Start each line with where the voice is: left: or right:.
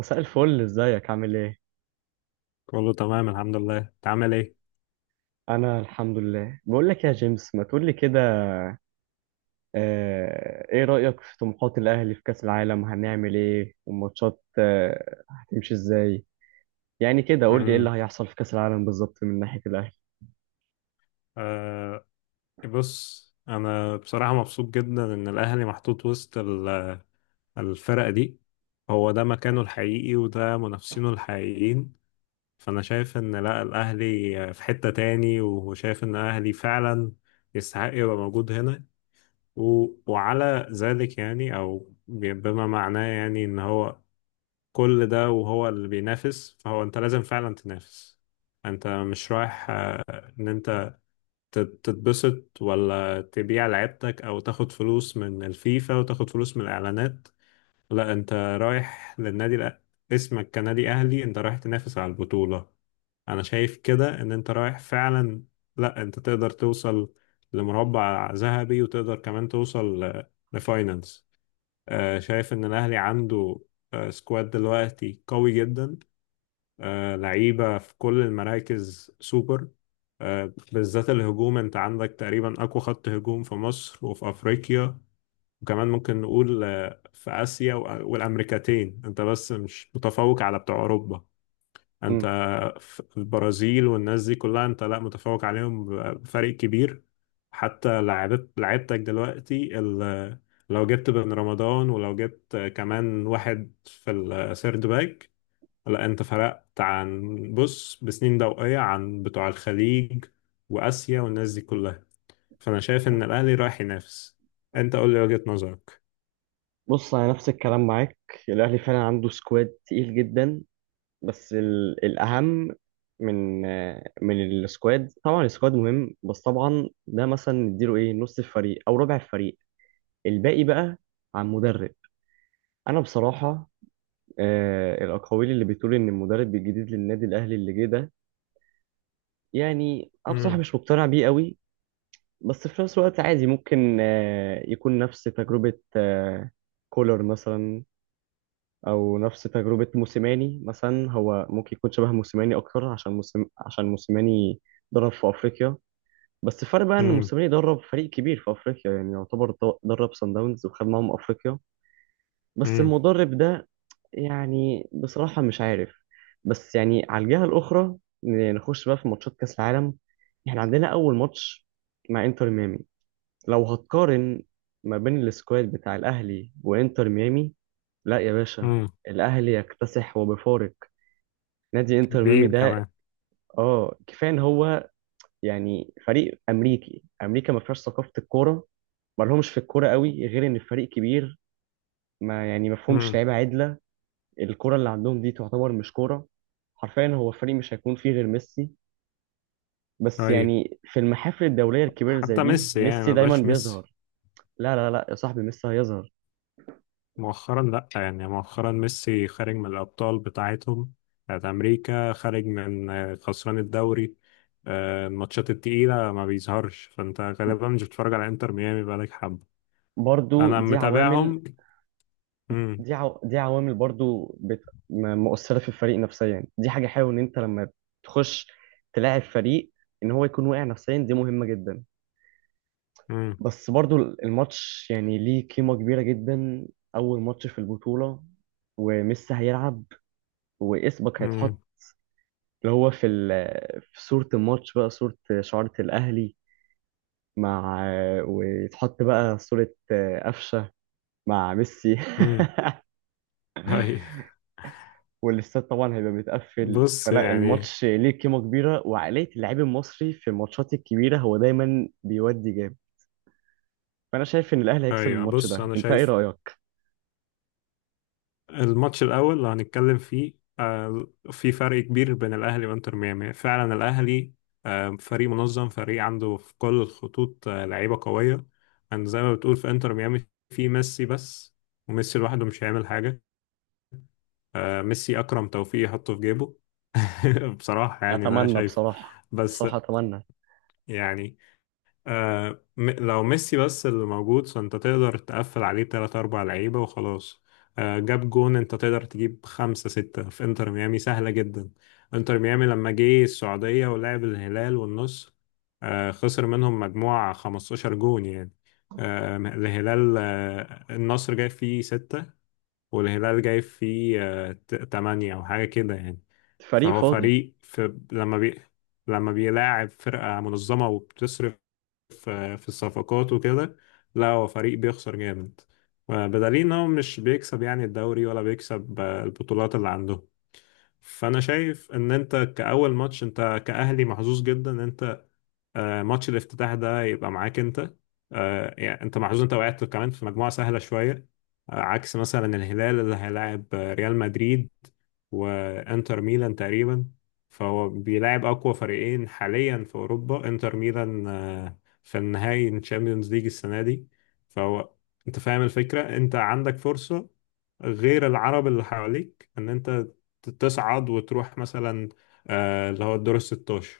right: مساء الفل، ازيك؟ عامل ايه؟
left: كله تمام، الحمد لله. انت عامل ايه؟
right: انا الحمد لله. بقول لك يا جيمس ما تقول لي كده. ايه رأيك في طموحات الاهلي في كأس العالم؟ هنعمل ايه والماتشات هتمشي ازاي؟ يعني كده قول لي ايه اللي
left: امم
right: هيحصل في كأس العالم بالظبط من ناحية الاهلي.
left: آه بص، انا بصراحه مبسوط جدا ان الاهلي محطوط وسط الفرق دي. هو ده مكانه الحقيقي، وده منافسينه الحقيقيين. فانا شايف ان لا، الاهلي في حته تاني، وشايف ان الاهلي فعلا يستحق يبقى موجود هنا. وعلى ذلك يعني، او بما معناه يعني، ان هو كل ده وهو اللي بينافس، فهو انت لازم فعلا تنافس. انت مش رايح ان انت تتبسط، ولا تبيع لعبتك، او تاخد فلوس من الفيفا وتاخد فلوس من الاعلانات. لا، انت رايح للنادي. اسمك كنادي اهلي، انت رايح تنافس على البطولة. انا شايف كده ان انت رايح فعلا. لا، انت تقدر توصل لمربع ذهبي، وتقدر كمان توصل لفاينانس. شايف ان الاهلي عنده سكواد دلوقتي قوي جدا. لعيبة في كل المراكز سوبر. بالذات الهجوم، انت عندك تقريبا اقوى خط هجوم في مصر وفي افريقيا. وكمان ممكن نقول في اسيا والامريكتين. انت بس مش متفوق على بتوع اوروبا. انت
right: مم.
left: في البرازيل والناس دي كلها، انت لا متفوق عليهم بفرق كبير. حتى لعبت لعبتك دلوقتي. لو جبت بن رمضان، ولو جبت كمان واحد في السيرد باك، لا، انت فرقت عن بص بسنين ضوئية عن بتوع الخليج وآسيا والناس دي كلها. فأنا شايف إن الأهلي رايح ينافس. انت قول لي وجهة نظرك.
right: بص، انا نفس الكلام معاك. الاهلي فعلا عنده سكواد تقيل جدا. بس الاهم من من السكواد، طبعا السكواد مهم، بس طبعا ده مثلا نديله ايه، نص الفريق او ربع الفريق. الباقي بقى عن مدرب. انا بصراحه الاقاويل اللي بتقول ان المدرب الجديد للنادي الاهلي اللي جه ده، يعني انا بصراحه
left: امم.
right: مش مقتنع بيه قوي. بس في نفس الوقت عادي، ممكن يكون نفس تجربه كولر مثلا، او نفس تجربه موسيماني مثلا. هو ممكن يكون شبه موسيماني اكتر، عشان موسم عشان موسيماني درب في افريقيا. بس الفرق بقى ان
left: امم.
right: موسيماني درب فريق كبير في افريقيا، يعني يعتبر درب سان داونز وخد معاهم افريقيا. بس
left: امم.
right: المدرب ده يعني بصراحة مش عارف. بس يعني على الجهة الأخرى، نخش بقى في ماتشات كأس العالم. احنا عندنا أول ماتش مع إنتر ميامي. لو هتقارن ما بين السكواد بتاع الأهلي وإنتر ميامي، لا يا باشا،
left: امم.
right: الأهلي يكتسح وبفارق نادي إنتر ميامي
left: كبير
right: ده.
left: كمان.
right: اه، كفاية إن هو يعني فريق أمريكي. أمريكا ما فيهاش ثقافة الكورة، ما لهمش في الكورة قوي، غير إن الفريق كبير ما يعني ما فيهمش
left: امم.
right: لعيبة عدلة. الكرة اللي عندهم دي تعتبر مش كرة. حرفيا هو الفريق مش هيكون فيه غير ميسي، بس
left: طيب.
right: يعني في المحافل الدولية الكبيرة زي
left: حتى
right: دي
left: ميسي يعني
right: ميسي
left: ما
right: دايما
left: بقاش ميسي
right: بيظهر. لا لا لا يا صاحبي، ميسي هيظهر.
left: مؤخرا. لا يعني، مؤخرا ميسي خارج من الأبطال بتاعتهم بتاعت أمريكا، خارج من خسران الدوري. الماتشات التقيلة ما بيظهرش، فأنت غالبا مش بتتفرج على انتر ميامي بقالك حبة.
right: برضو
left: انا
right: دي عوامل.
left: متابعهم. امم.
right: دي عوامل برضو مؤثرة في الفريق نفسيا. يعني دي حاجة حلوة إن أنت لما تخش تلاعب فريق إن هو يكون واقع نفسيا، دي مهمة جدا.
left: امم.
right: بس برضو الماتش يعني ليه قيمة كبيرة جدا، أول ماتش في البطولة، وميسي هيلعب، واسمك
left: امم.
right: هيتحط اللي هو في في صورة الماتش، بقى صورة شعارة الأهلي مع، ويتحط بقى صورة قفشة مع ميسي.
left: امم. هاي.
right: والاستاد طبعا هيبقى متقفل،
left: بص
right: فلا
left: يعني.
right: الماتش ليه قيمة كبيرة، وعقلية اللاعب المصري في الماتشات الكبيرة هو دايما بيودي جامد. فأنا شايف إن الأهلي هيكسب
left: ايوه،
right: الماتش
left: بص،
right: ده.
left: انا
right: أنت إيه
left: شايف
right: رأيك؟
left: الماتش الاول اللي هنتكلم فيه في فرق كبير بين الاهلي وانتر ميامي. فعلا الاهلي فريق منظم، فريق عنده في كل الخطوط لعيبه قويه. يعني زي ما بتقول، في انتر ميامي في ميسي بس، وميسي لوحده مش هيعمل حاجه. ميسي اكرم توفيق يحطه في جيبه. بصراحه يعني، ده
right: أتمنى
left: شايف
right: بصراحة.
left: بس
right: بصراحة أتمنى.
left: يعني لو ميسي بس اللي موجود، فانت تقدر تقفل عليه تلات أربع لعيبة وخلاص. آه، جاب جون، انت تقدر تجيب خمسة ستة في انتر ميامي سهلة جدا. انتر ميامي لما جه السعودية ولعب الهلال والنصر، آه، خسر منهم مجموعة 15 جون يعني. آه، الهلال، آه، النصر جاي فيه ستة، والهلال جاي فيه تمانية أو حاجة كده يعني.
right: فريق
left: فهو
right: فاضي.
left: فريق في لما بي لما بيلاعب فرقة منظمة وبتصرف في الصفقات وكده، لا، هو فريق بيخسر جامد، بدليل ان هو مش بيكسب يعني الدوري، ولا بيكسب البطولات اللي عنده. فانا شايف ان انت كأول ماتش، انت كأهلي محظوظ جدا ان انت ماتش الافتتاح ده يبقى معاك انت. يعني انت محظوظ، انت وقعت كمان في مجموعة سهلة شوية، عكس مثلا الهلال اللي هيلاعب ريال مدريد وانتر ميلان تقريبا. فهو بيلاعب اقوى فريقين حاليا في اوروبا، انتر ميلان في النهائي الشامبيونز ليج السنة دي. فهو انت فاهم الفكرة، انت عندك فرصة غير العرب اللي حواليك ان انت تصعد وتروح مثلا اللي هو الدور 16.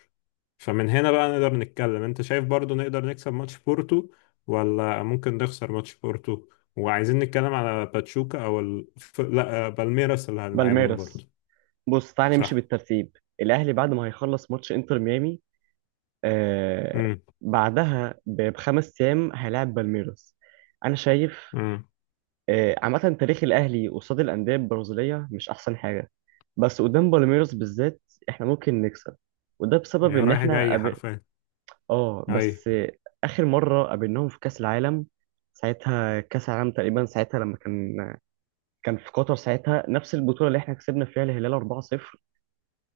left: فمن هنا بقى نقدر نتكلم، انت شايف برضو نقدر نكسب ماتش بورتو، ولا ممكن نخسر ماتش بورتو؟ وعايزين نتكلم على باتشوكا، او لا، بالميراس اللي هنلعبهم
right: بالميراس.
left: برضو.
right: بص تعالى نمشي
left: صح.
right: بالترتيب. الأهلي بعد ما هيخلص ماتش إنتر ميامي، آه،
left: امم.
right: بعدها بخمس ايام هيلاعب بالميروس. انا شايف،
left: امم.
right: آه، عامه تاريخ الاهلي قصاد الانديه البرازيليه مش احسن حاجه، بس قدام بالميروس بالذات احنا ممكن نكسب. وده بسبب
left: يا
right: ان
left: رايح
right: احنا
left: جاي حرفيا.
right: اه،
left: اي.
right: بس، اخر مره قابلناهم في كاس العالم، ساعتها كاس العالم تقريبا، ساعتها لما كان في قطر، ساعتها نفس البطوله اللي احنا كسبنا فيها الهلال 4-0.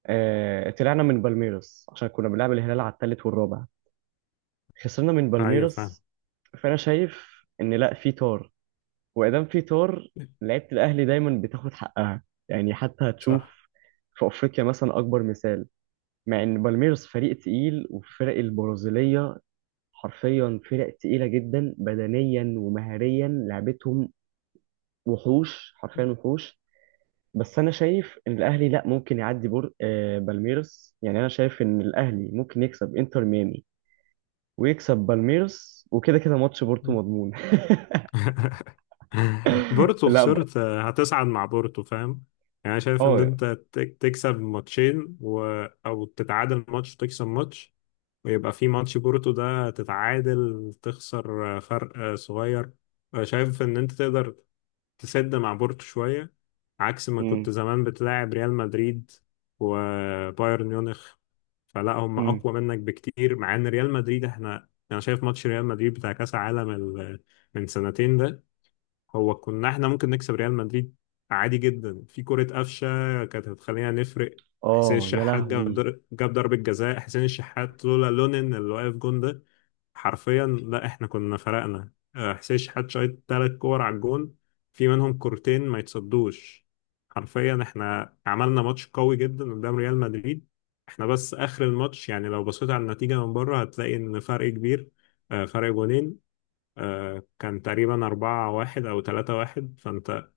right: طلعنا من بالميروس عشان كنا بنلعب الهلال على الثالث والرابع، خسرنا من
left: ايوه فاهم.
right: بالميروس. فانا شايف ان لا، في طار وادام في طار لعيبه الاهلي دايما بتاخد حقها، يعني حتى
left: صح.
right: هتشوف في افريقيا مثلا اكبر مثال. مع ان بالميرس فريق تقيل، والفرق البرازيليه حرفيا فرق تقيله جدا بدنيا ومهريا، لعبتهم وحوش حرفيا، وحوش. بس انا شايف ان الاهلي لا، ممكن يعدي بور آه، بالميرس. يعني انا شايف ان الاهلي ممكن يكسب انتر ميامي ويكسب بالميرس، وكده كده ماتش بورتو مضمون.
left: بورتو
right: لا بقى.
left: خسرت، هتصعد مع بورتو، فاهم. يعني شايف ان
right: اه.
left: انت تكسب ماتشين، او تتعادل ماتش وتكسب ماتش، ويبقى في ماتش بورتو ده تتعادل، تخسر فرق صغير. شايف ان انت تقدر تسد مع بورتو شوية، عكس ما كنت
right: امم.
left: زمان بتلاعب ريال مدريد وبايرن ميونخ. فلا هم
right: امم.
left: اقوى منك بكتير، مع ان ريال مدريد احنا، انا شايف ماتش ريال مدريد بتاع كاس عالم من سنتين ده، هو كنا احنا ممكن نكسب ريال مدريد عادي جدا. في كرة قفشة كانت هتخلينا نفرق. حسين
right: اه يا
left: الشحات جاب
right: لهوي.
left: جاب ضربة جزاء. حسين الشحات لولا لونين اللي واقف جون ده، حرفيا لا، احنا كنا فرقنا. حسين الشحات شايط ثلاث كور على الجون، في منهم كورتين ما يتصدوش. حرفيا احنا عملنا ماتش قوي جدا قدام ريال مدريد. احنا بس اخر الماتش، يعني لو بصيت على النتيجة من بره هتلاقي ان فرق كبير، فرق جونين، كان تقريبا أربعة واحد أو تلاتة واحد. فأنت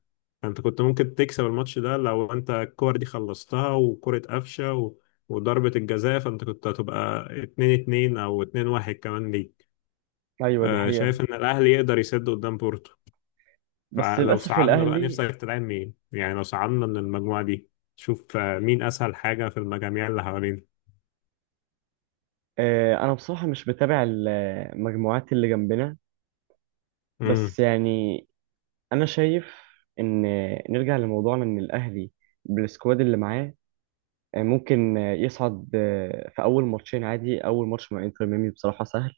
left: أنت كنت ممكن تكسب الماتش ده لو أنت الكور دي خلصتها، وكرة قفشة وضربة الجزاء، فأنت كنت هتبقى اتنين اتنين أو اتنين واحد كمان ليك.
right: ايوه دي حقيقة.
left: شايف إن الأهلي يقدر يسد قدام بورتو.
right: بس
left: فلو
right: للاسف
left: صعدنا، بقى
right: الاهلي،
left: نفسك تلعب مين يعني لو صعدنا من المجموعة دي؟ شوف مين أسهل حاجة في المجاميع اللي حوالينا.
right: انا بصراحة مش بتابع المجموعات اللي جنبنا.
left: امم.
right: بس يعني انا شايف ان، نرجع لموضوعنا، ان الاهلي بالسكواد اللي معاه ممكن يصعد في اول ماتشين عادي. اول ماتش مع انتر ميامي بصراحة سهل.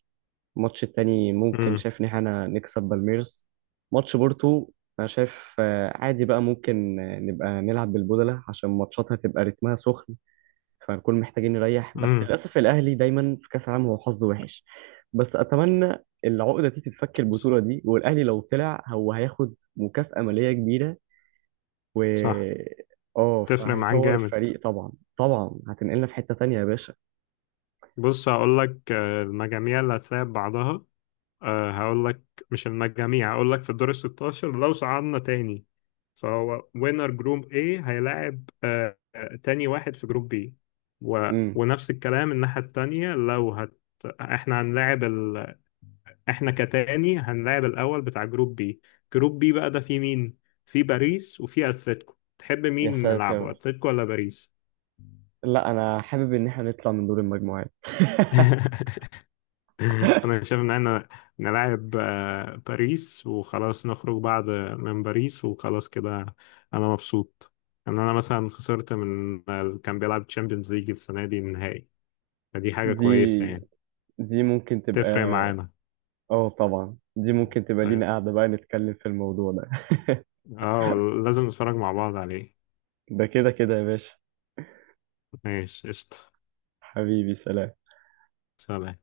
right: الماتش التاني ممكن،
left: امم.
right: شايف ان احنا نكسب بالميرس. ماتش بورتو انا شايف عادي بقى، ممكن نبقى نلعب بالبودلة عشان ماتشاتها تبقى رتمها سخن، فنكون محتاجين نريح. بس
left: امم.
right: للأسف الأهلي دايما في كأس العالم هو حظه وحش. بس أتمنى العقدة دي تتفك البطولة دي، والأهلي لو طلع هو هياخد مكافأة مالية كبيرة، و،
left: صح.
right: اه،
left: تفرق معاك
right: فهيطور
left: جامد.
right: الفريق. طبعا طبعا هتنقلنا في حتة تانية يا باشا.
left: بص، هقول لك المجاميع اللي هتلاعب بعضها. أه، هقول لك، مش المجاميع، هقول لك في الدور ال 16. لو صعدنا تاني، فهو وينر جروب A هيلاعب أه آه، تاني واحد في جروب B.
right: امم.
left: ونفس الكلام الناحية التانية. احنا هنلاعب احنا كتاني هنلاعب الأول بتاع جروب B. جروب B بقى ده فيه مين؟ فيه باريس وفيه أتلتيكو. تحب
right: يا
left: مين نلعبه،
right: ساتر،
left: أتلتيكو ولا باريس؟
right: لا أنا حابب إن احنا نطلع من دور المجموعات.
left: انا شايف ان احنا نلعب باريس وخلاص، نخرج بعد من باريس وخلاص كده. انا مبسوط ان انا مثلا خسرت من اللي كان بيلعب تشامبيونز ليج السنه دي النهائي. فدي حاجه
right: دي،
left: كويسه يعني.
right: دي ممكن تبقى،
left: تفرق معانا.
right: اه طبعا، دي ممكن تبقى
left: طيب.
right: لينا قاعدة بقى نتكلم في الموضوع ده.
left: اه، لازم نتفرج مع بعض عليه.
right: ده كده كده يا باشا.
left: ماشي، قشطه.
right: حبيبي، سلام.
left: سلام.